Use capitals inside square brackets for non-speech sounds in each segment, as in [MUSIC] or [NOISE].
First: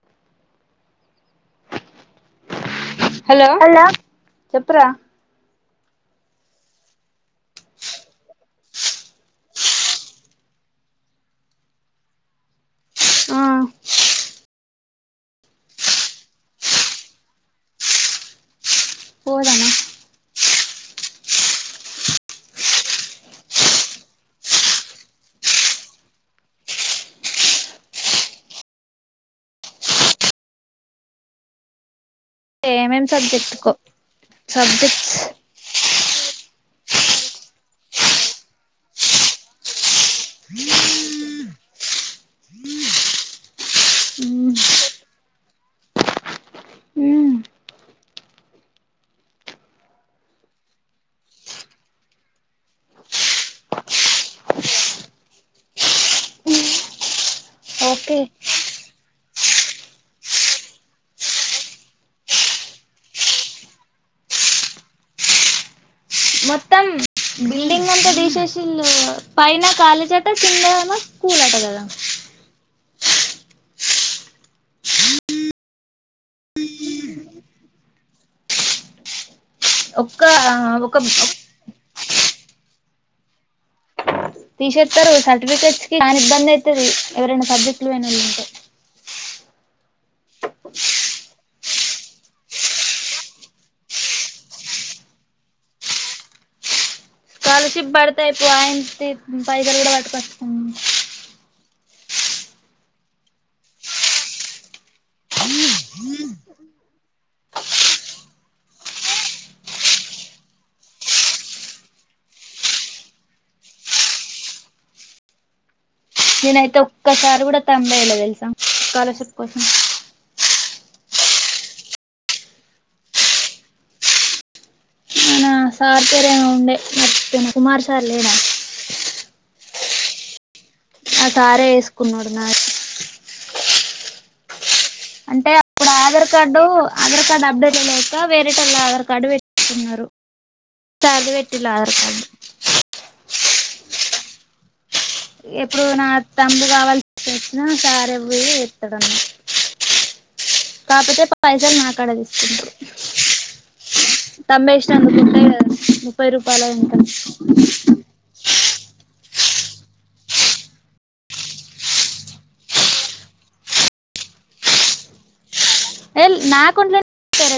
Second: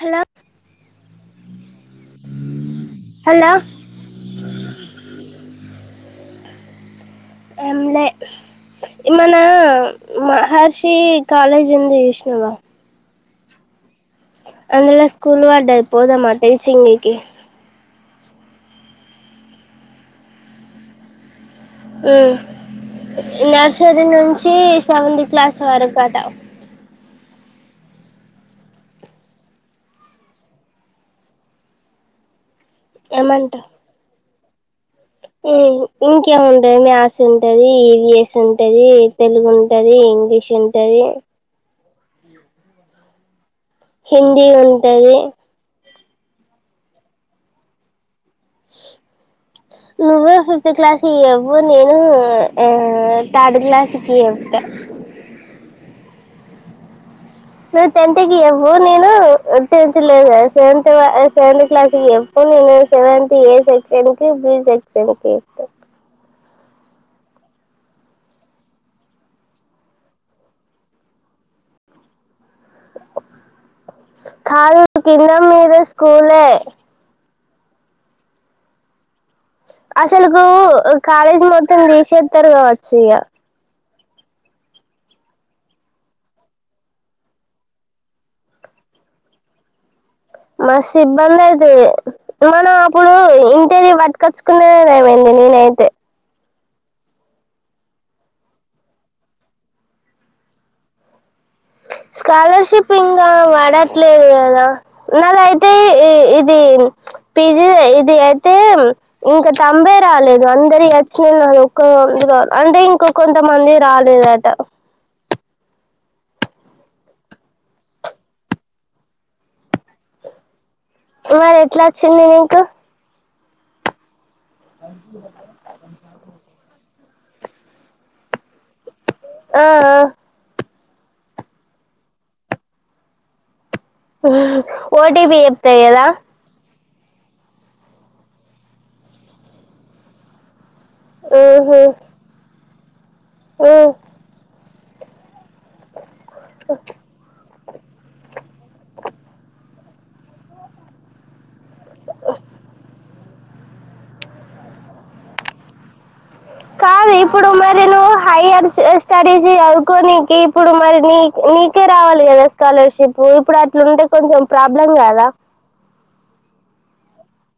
Hello hello చెప్పురా ఏం లే ఏమన్నా మహర్షి కాలేజ్ ఉంది చూస్నావా అందులో స్కూల్ బడ్డది పోదమా టీచింగ్ కి పోదామా ఉమ్ నర్సరీ నుంచి సెవెంత్ క్లాస్ వరకు అట ఏమేం ఏమంటావ్ సబ్జెక్టుకో సబ్జక్ట్స్ ఇంకేముంటది మ్యాథ్స్ ఉంటంది ఈవిఎస్ ఉంటది తెలుగు ఉంటంది ఇంగ్లీష్ ఉంటది ఏ హిందీ ఉంటది నువ్వు ఫిఫ్త్ క్లాస్ కి చెప్పు నేను థర్డ్ క్లాస్కి చెప్తా నువ్వు ఓకే టెన్త్ కి చెప్పు నేను టెన్త్ లేదు గదా సెవెన్త్ వ సెవెన్త్ క్లాస్ కి చెప్పు నేను సెవెన్త్ ఎ సెక్షన్ కి బి సెక్షన్ కి జెప్త తీసేసిళ్ళు పైనా కాలేజ్ అట కింద ఏమో స్కూల్ అట గదా కాదు కింద మీద స్కూలే ఒక్క అసలుకు ఒక కాలేజ్ మొత్తం తీసేత్తరు గావచ్చు ఇగ తీసేస్తారు సర్టిఫికెట్స్ కి చానా ఇబ్బంది అయితది ఎవరైనా సబ్జెక్ట్లు పోయినోళ్లుంటే మస్తు ఇబ్బంది అయితది మనం అప్పుడు ఇంటిది పట్టుకచ్చుకునేదేమైంది. నేనైతే స్కాలర్ షిప్ పడ్తాయి [UNINTELLIGIBLE] పైసలు గూడా పట్టకొంచ్చుకుందాం స్కాలర్షిప్ ఇంగా బడట్లేదు కదా నాదయితే ఇది పిజిది ఇది అయితే ఇంకా తంబే రాలేదు అందరి వచ్చినయి నాది ఓక అందుగా అంటే ఇంక కొంతమందివి రాలేదట నేనైతే ఒక్కసారి గూడా థంబ్ ఎయిలా తెలుసా స్కాలర్షిప్ కోసం మరి ఎట్లా వచ్చింది నీకు అక ఆ సార్ పేరేమో ఉండే మర్చిపోయినా కుమార్ సార్ లేడా ఆ ఆ సారే ఏసుకున్నాడు నాది ఉమ్ ఓటిపి అంటే చెప్పే అప్పుడు లేదా ఆధార్ కార్డు ఆధార్ కార్డు అప్డేటే లేక వేరేటోళ్ళ ఆధార్ కార్డు పెట్టుకున్నారు సార్ ది పెట్టిల్లు ఆధార్ కార్డు ఓ ఇప్పుడు నా థంబ్ కావల్సొచ్చిన సారే పోయి ఎత్తడన్నట్టు కాకపోతే పైసలు నాకాడా తీసుకుంటరు. తబ ఇష్ట అందు గుుట్ట కాదు ఇప్పుడు మరి ను్ హైయర్ స్టడీస్ చదువుకో నీనికి ఇప్పుడు మరి నీ నీకే రావాలి కదా స్కాలర్షిప్ ఇప్పుడు అట్లుంటే కొంచెం ప్రాబ్లం కాదా ఎల్ నాకు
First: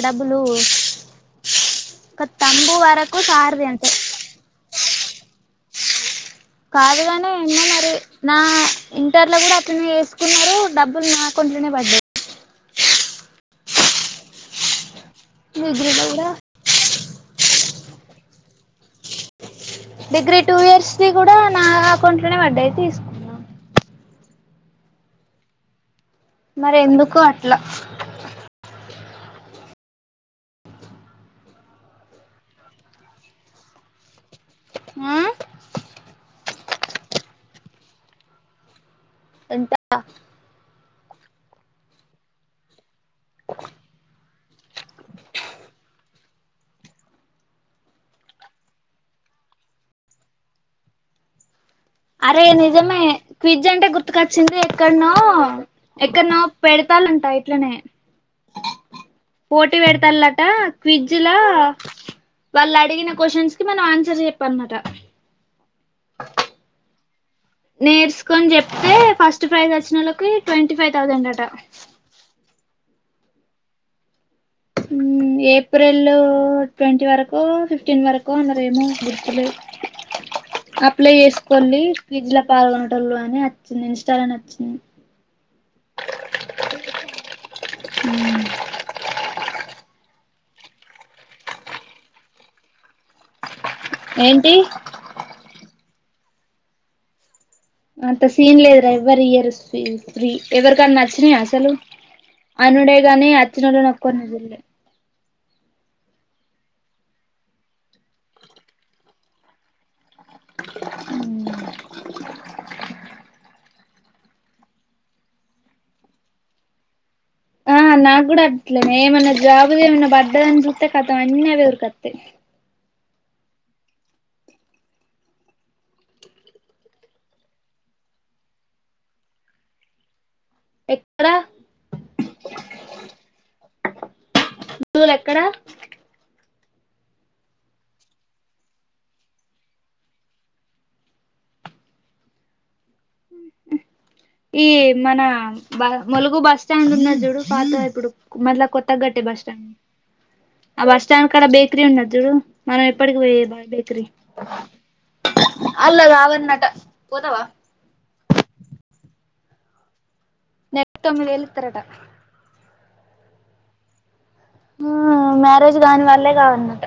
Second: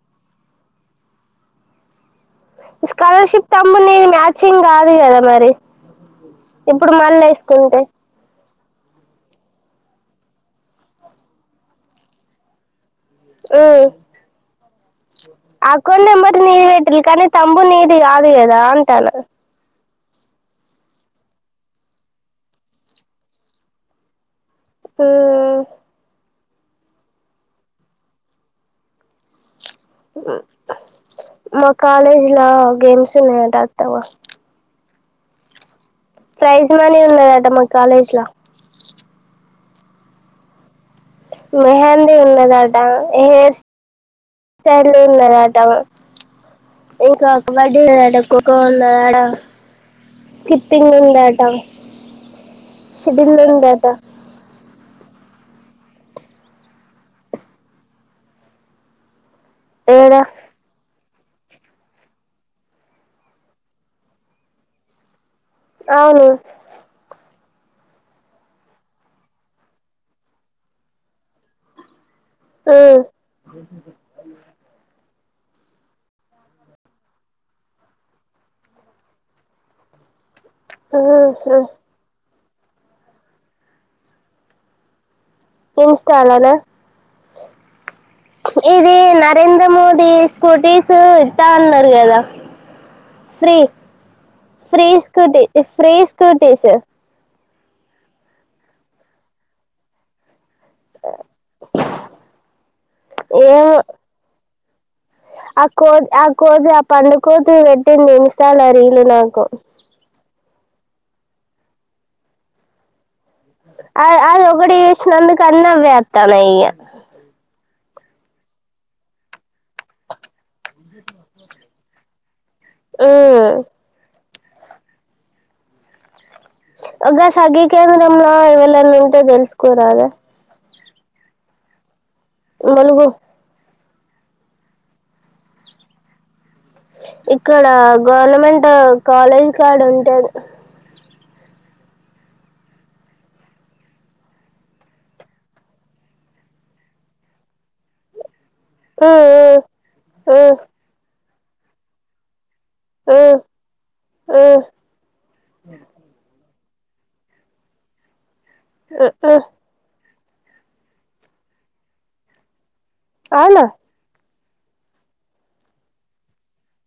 డబ్బులు తంబు వరకు స్కాలర్షిప్ సార్ది అంతే తమ్మునీది మ్యాచింగ్ కాదు కదా మరి ఇప్పుడు కాదు మళ్ళీ కానీ ఎన్న వేసుకుంటే మరి నా ఇంటర్ లో కూడా అతనే వేసుకున్నారు డబ్బులు నాకంట్లోనే పడ్డాయి హ్మ్మ్ డిగ్రీలో అకౌంట్ కూడా నెంబట్ నీది పెట్టాల్ల కానీ థంబ్ నీది గాదు గదా అంటాన్న డిగ్రీ టూ ఇయర్స్ ది గూడా నా అకౌంట్ లోనే పడ్డాయి తీసుకున్నా హ్మ్మ్ మరి ఎందుకు అట్లా మా కాలేజ్ గేమ్స్ ఉన్నాటతవా హ్మ్మ్ ప్రైజ్ మనీ ఉన్నారట మా కాలేజ్ లో ఎంత మెహందీ ఉన్నదట ఏర్ సలే మదవా [UNINTELLIGIBLE] ఇంకా కబడ్డీడ ఎక్క్కక్క ఉన్నా ఆడ స్కిప్పింగ్ ఉందాటా అరే నిజమే క్విజ్ అంటే గుర్తుకొచ్చింది ఎక్కడనో ఎక్కడనుపెడతాలంటా ఇట్లనే పోటీ ఏడా పెడతాల్ట క్వి లా వాళ్ళు అడిగిన క్వశ్చన్స్ కి మనం ఆన్సర్ చెప్పన్నట అవును నేర్చుకొని చెప్తే ఫస్ట్ ప్రైజ్ వచ్చిన వాళ్ళకి ట్వంటీ ఫైవ్ థౌజండ్ అట హ్మ్మ్ ఏప్రిల్ ట్వంటీ వరకు ఫిఫ్టీన్ వరకు అన్నారురేమో గుర్తులే అప్లై ఉమ్ ఉమ్ చేసుకోండిఫ్రిడ్జ్ లో పాల్గొనటళు అని వచ్చింది ఇన్స్టాలోని వచ్చింది ఇన్స్టాలనా ఇది నరేంద్ర నరేంద్ర మోదీ స్కూటీస్ ఇద్దా అన్నారు కదా ఫ్రీ ఏంటి ఫ్రీస్కటీ ఫ్రీస్కటీస్ అంత సీన్లేదు రా ఎవరి ఇయర్ ఫ్రీ ఎవరికన్నా నచ్చినాయి అసలు అనుడేగానీ అచ్చిన ఏమో వాళ్ళ ఒకరిని చూడలే ఆ కోతి ఆ కోతి ఆ పడు కోతు పెట్టింది ఇన్స్టాల్ లో రీలు నాకు అ ఆ అది ఒక ఒకటి వేసినందు అన్ని అవే వత్తన్నయ్ ఆ నాకు కూడా అట్లేదు ఏమన్నా జాబులు ఏమన్నా పడ్డదని చూస్తే కతం అన్నీ అవి ఎవరి కత హ్మ్మ్ ఒక సగీ కేంద్రంలో ఎవళన్నా ఉంటే తెలుసుకోరదా ఎక్కడ ములుగు నుల ఎక్కడా ఇక్కడ గవర్నమెంట్ కాలేజ్ కాడ ఉంటేది ఈ మన బ ములుగు బస్ స్టాండ్ ఉన్న చూడు పాత ఇప్పుడు మదల కొత్త గట్టె బస్ ఉమ్ స్టాండ్ ఉమ్ ఆ బస్ స్టాండ్ కడ బేకరీ ఉండదు చూ మనం ఉమ్ ఎప్పటికి ఉమ్ పోయే బా బేకరీ ఉమ్ అల్లా కావన్నట పోతావా ఆ ఆ నెలకు తమి వెళ్ళ ఇస్తారంట అవునా మ్యారేజ్ లని వల్లే కావన్నట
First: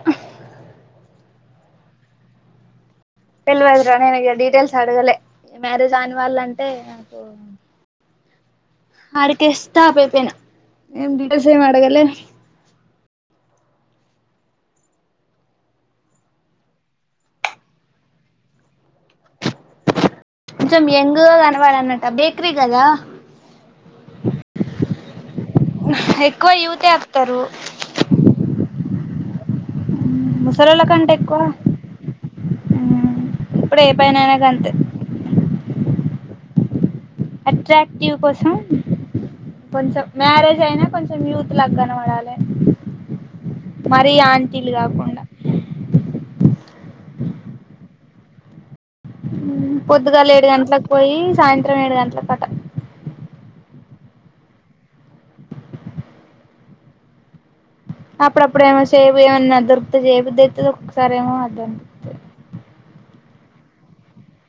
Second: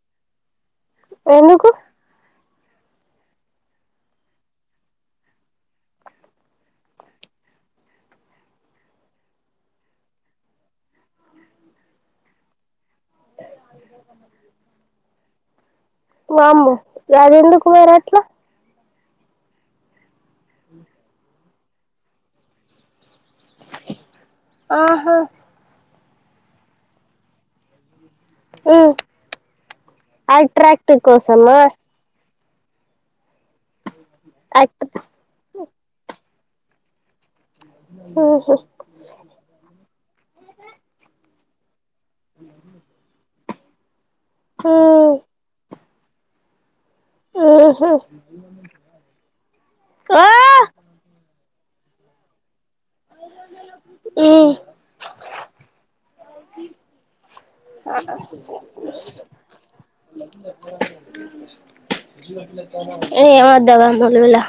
ఎందుకు తెలవదు రా నేను ఈగ డీటెయిల్స్ అడగలే మ్యారేజ్ కాని వాళ్ళంటే నాకు ఆడికే స్టాప్ అయిపోయిన ఇక డీటెయిల్స్ ఏం అడగలే వామ్మో గది ఎందుకు మరి అట్లా కొంచెం ఎయంగుగా కనవాలన్నట బేకరీ కదా ఆహా ఎక్కువ ఉస్ చేతారు మ్మ్ అట్రాక్టివ్ కోసమా ఇప్పుడు ఏ పనైనా గంతే అట్ అట్రాక్టివ్ కోసం ఊహు కొంచెం మ్యారేజ్ అయినా కొంచెం యూత్ లాగా కనపడాలే మరి ఆంటీలు మ్మ్ కాకుండా ఆహా పొద్దుగాల ఏడు గంటలకు పోయి సాయంత్రం ఏడు గంటలకు కంట ఇ అప్పుడప్పుడు ఏమో చెయ్ వే అనా దొరుకుతే చేయబుద్ధి అయితది ఒక్కొక్కసారి ఏమో వద్దం హే ఏమి వద్దు ఆ లొల్లిలా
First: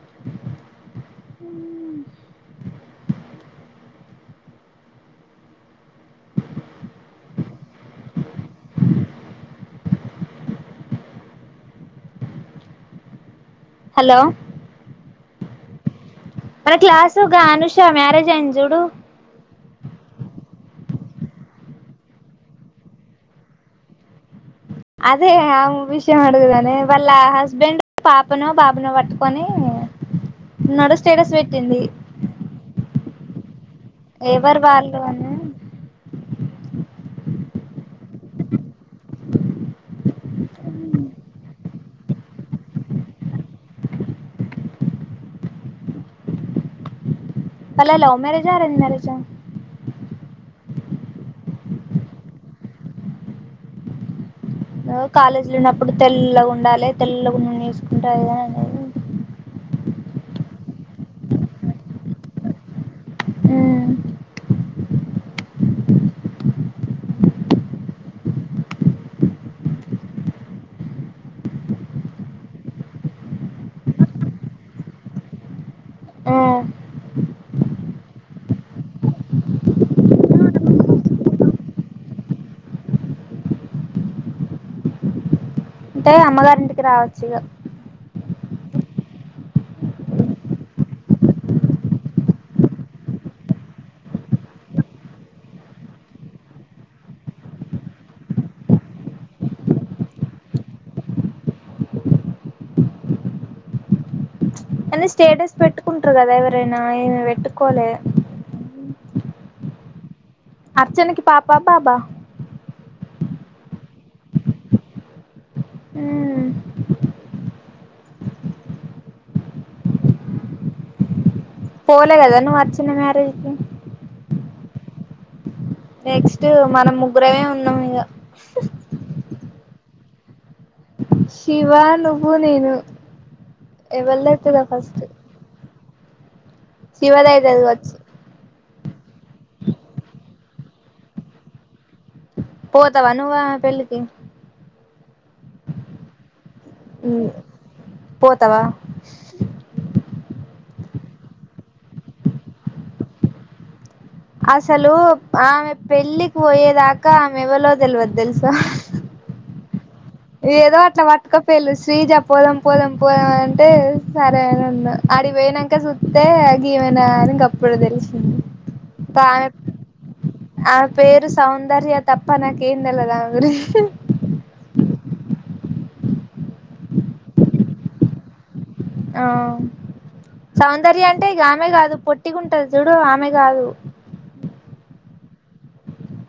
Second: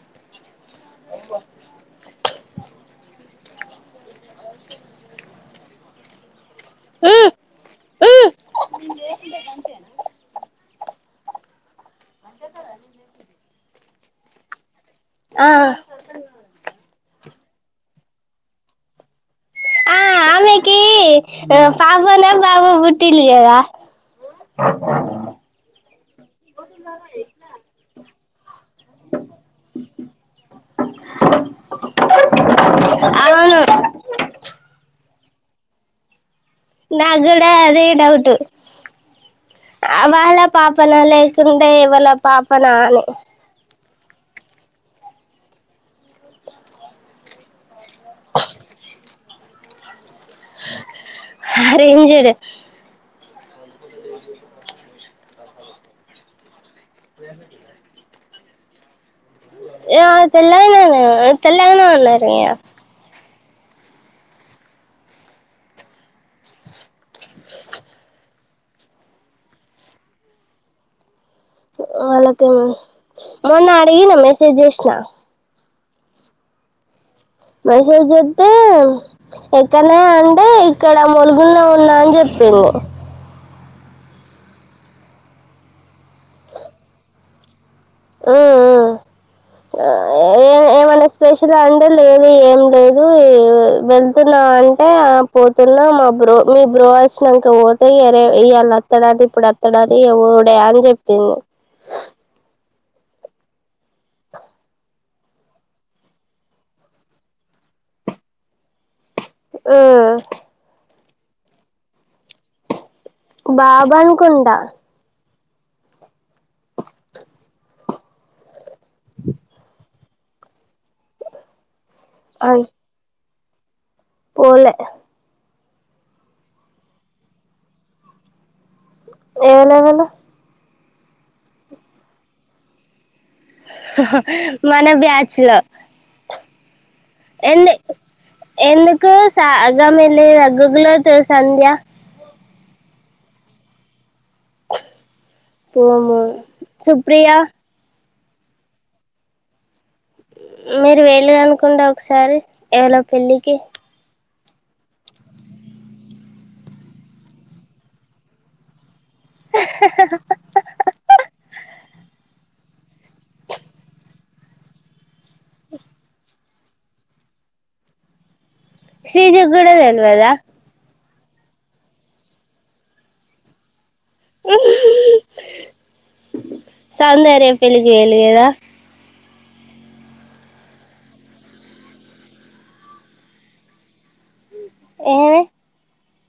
హ మ్మ్ మ్మ్ అర్థం కాదా నీకు చెప్తే హలో ఆ మన క్లాస్ ఉగా అనూషా మ్యారేజ్ అయింది చూడు ఆమాకి పాపనా బాబో పుట్టిరు కదా అదే అ వి ఏం ఆడదు గాని వాళ్ళ హస్బెండ్ పాపనో బాబునో పట్టుకొని నాడు స్టేటస్ పెట్టింది అవును ఎవరు వాళ్ళు అని నాకు కూడా అదే డౌట్ వాళ్ళ పాపన లేకుండే ఎవలా పాపన అని వాళ్లది లవ్ మ్యారేజ్ ఆరెంజ్ మ్యారేజా అరేంజ్ డే కాలేజీలో ఉన్నప్పుడు తెల్లగా ఉండాలే తెల్లగా ఉన్నోడినే చేసుకుంటా అది ఇది అనేది ఆ తెల్లగానే ఉన్నారు తెల్లగానే ఉన్నారు ఇగా మ్మ్ వాళ్ళకా మొన్న అడిగిన మెసేజ్ చేసిన ఉమ్. మసేజ చేస్తే ఎక్కనే అంటే ఇక్కడ ములుగులో ఉన్నా అని చెప్ప చెప్పింది అంటే అమ్మగారింటికి రావచ్చు ఇక మ్మ్ మ్మ్ ఏ ఏ ఏమో ఏమన్నా స్పెషల్ ఆ అంటే లేదు ఏం లేదు వెళ్తున్నా అంటే ఆ పోతున్నాం మా బ్రో మీ బ్రో వచ్చినాక పోతే ఇగరే ఇయ్యాల అత్తడంట ఇప్పుడు అత్తడంట ఇగ పోవుడే అని చెప్పింది చెపింది కానీ స్టేటస్ పెట్టుకుంటారు కదా ఎవరైనా ఇమ్మ పెట్టుకోలే ఆ అర్చనకి పాప బాబా బాబనుకుంటా హ్మ్మ్ బ పోలే కదా ను అర్చ్చన మ్యారేజ్కి పోలే నెక్స్ట్ మనం ముగ్గురమే ఉన్నాం ఇగా ఎలేలేవ్ శివ నువ్వు నేను ఎవళ అవుతుదా మన ఫస్ట్ బ్యాచ్ లో శివదయ ఎందు చదవచ్చు ఎందుకు సా గామే లేదా గుగ్లోత్ సంధ్య పోతవా ను ఆ పేళ్లికి పోము సుప్రియా పోతవా మీరు వెళ్లిరనుకుంట ఒకసారి ఎవలో పెళ్ళికి అసలు ఆమె పెళ్ళికి పోయేదాకా ఆమె ఎవలో తెలివదు తెలుసా ఏదో అట్లా పట్టకపోయిళ్ళు శ్రీజ పోదాం పోదాం పోదాం అంటే సరే అని అన్న. అడికిపోయినంక సుత్తే గిమేన అని గప్పుడు తెలిసింది ఆమె శ్రీజగ్గూడ తెల్వదా ఆమె పేరు సౌందర్య తప్ప నాకేందెలవదామెగురించి సౌందర్య పెళ్లికి పోయిండ్లు గద ఆ సౌందర్య అంటే గామె కాదు పొట్టిగుంటది చూడు ఆమె కాదు ఏమె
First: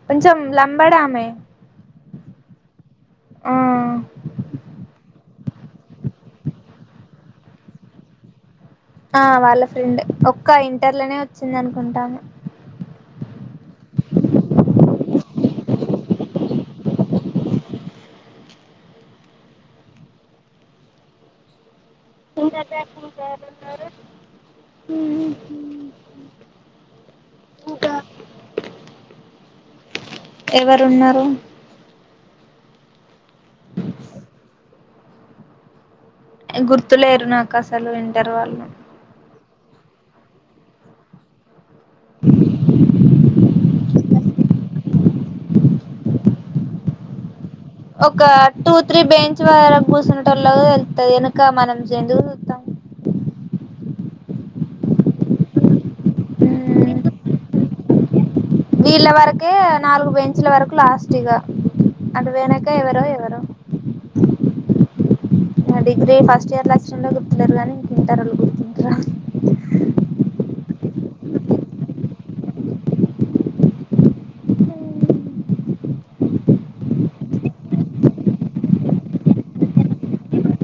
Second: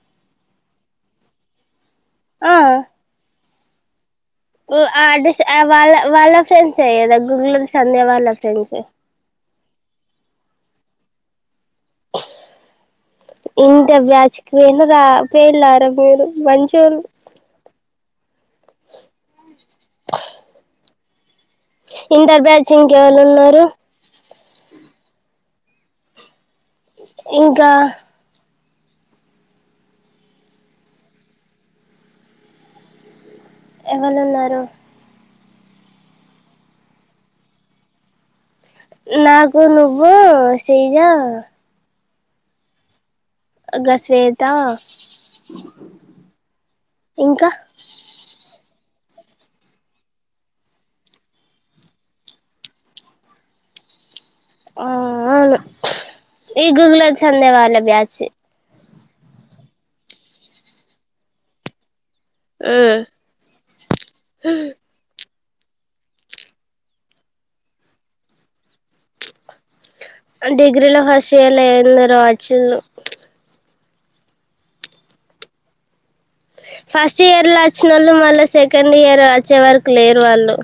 కొంచెం లంబాడామె. ఆ ఆ ఆ వాళ్ళ వాళ్ళ ఫ్రెండ్సే కదా గుగ్లోత్ సంధ్య వాళ్ళ ఫ్రెండ్సే ఆ వాళ్ళ ఫ్రెండే ఒక్క ఇంటర్ లోనే వచ్చి ఇంట బ్యాచ్కీ పోయిండ్లు రా పోయిండ్ల రా మీరు మంచోరు ఇంటర్ బ్యాచ్ ఇంకెవలున్నారు. ఉహు ఇంకా ఎవరున్నారు ఎవలున్నారు గుర్తులేరు నాకు అసలు ఇంటర్ వాళ్ళు నాకు నువ్వు శ్రీజా గా శ్వేత ఇంకా ఒక టూ త్రీ బెంచ్ వరకు కూసునేటోల్లు తెలుత్తది ఎనుక మనమెందుకు సూత్తం ఆ అవును ఈ గుగ్లోత్ సంధ్య వాాళ్ళ బ్యాచ్ వీళ్ళ వరకే నాలుగు బెంచ్ల వరకు లాస్టిఇగా. అటు పోయినాక ఎవరో ఎవరో నా డిగ్రీ ఫస్ట్ ఇయర్ ల ఆచినొల్లే గుర్తులేరు గానీ ఇంటరోల్లు గుర్తుంటరా డిగ్రీలో ఫస్టియర్లో ఎందరో వచ్చిన్లు ఫస్ట్ ఇయర్ లో వచ్చిన వాళ్ళు మళ్ళా సెకండ్ ఇయర్ వచ్చే వరకు లేరు వాళ్ళు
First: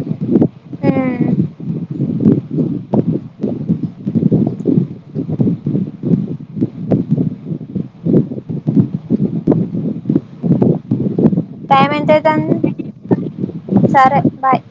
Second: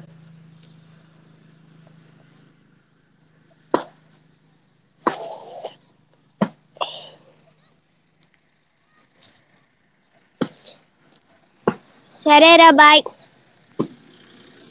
టైం ఎంత సరేరా అయితాంది బాయ్ సరే బాయ్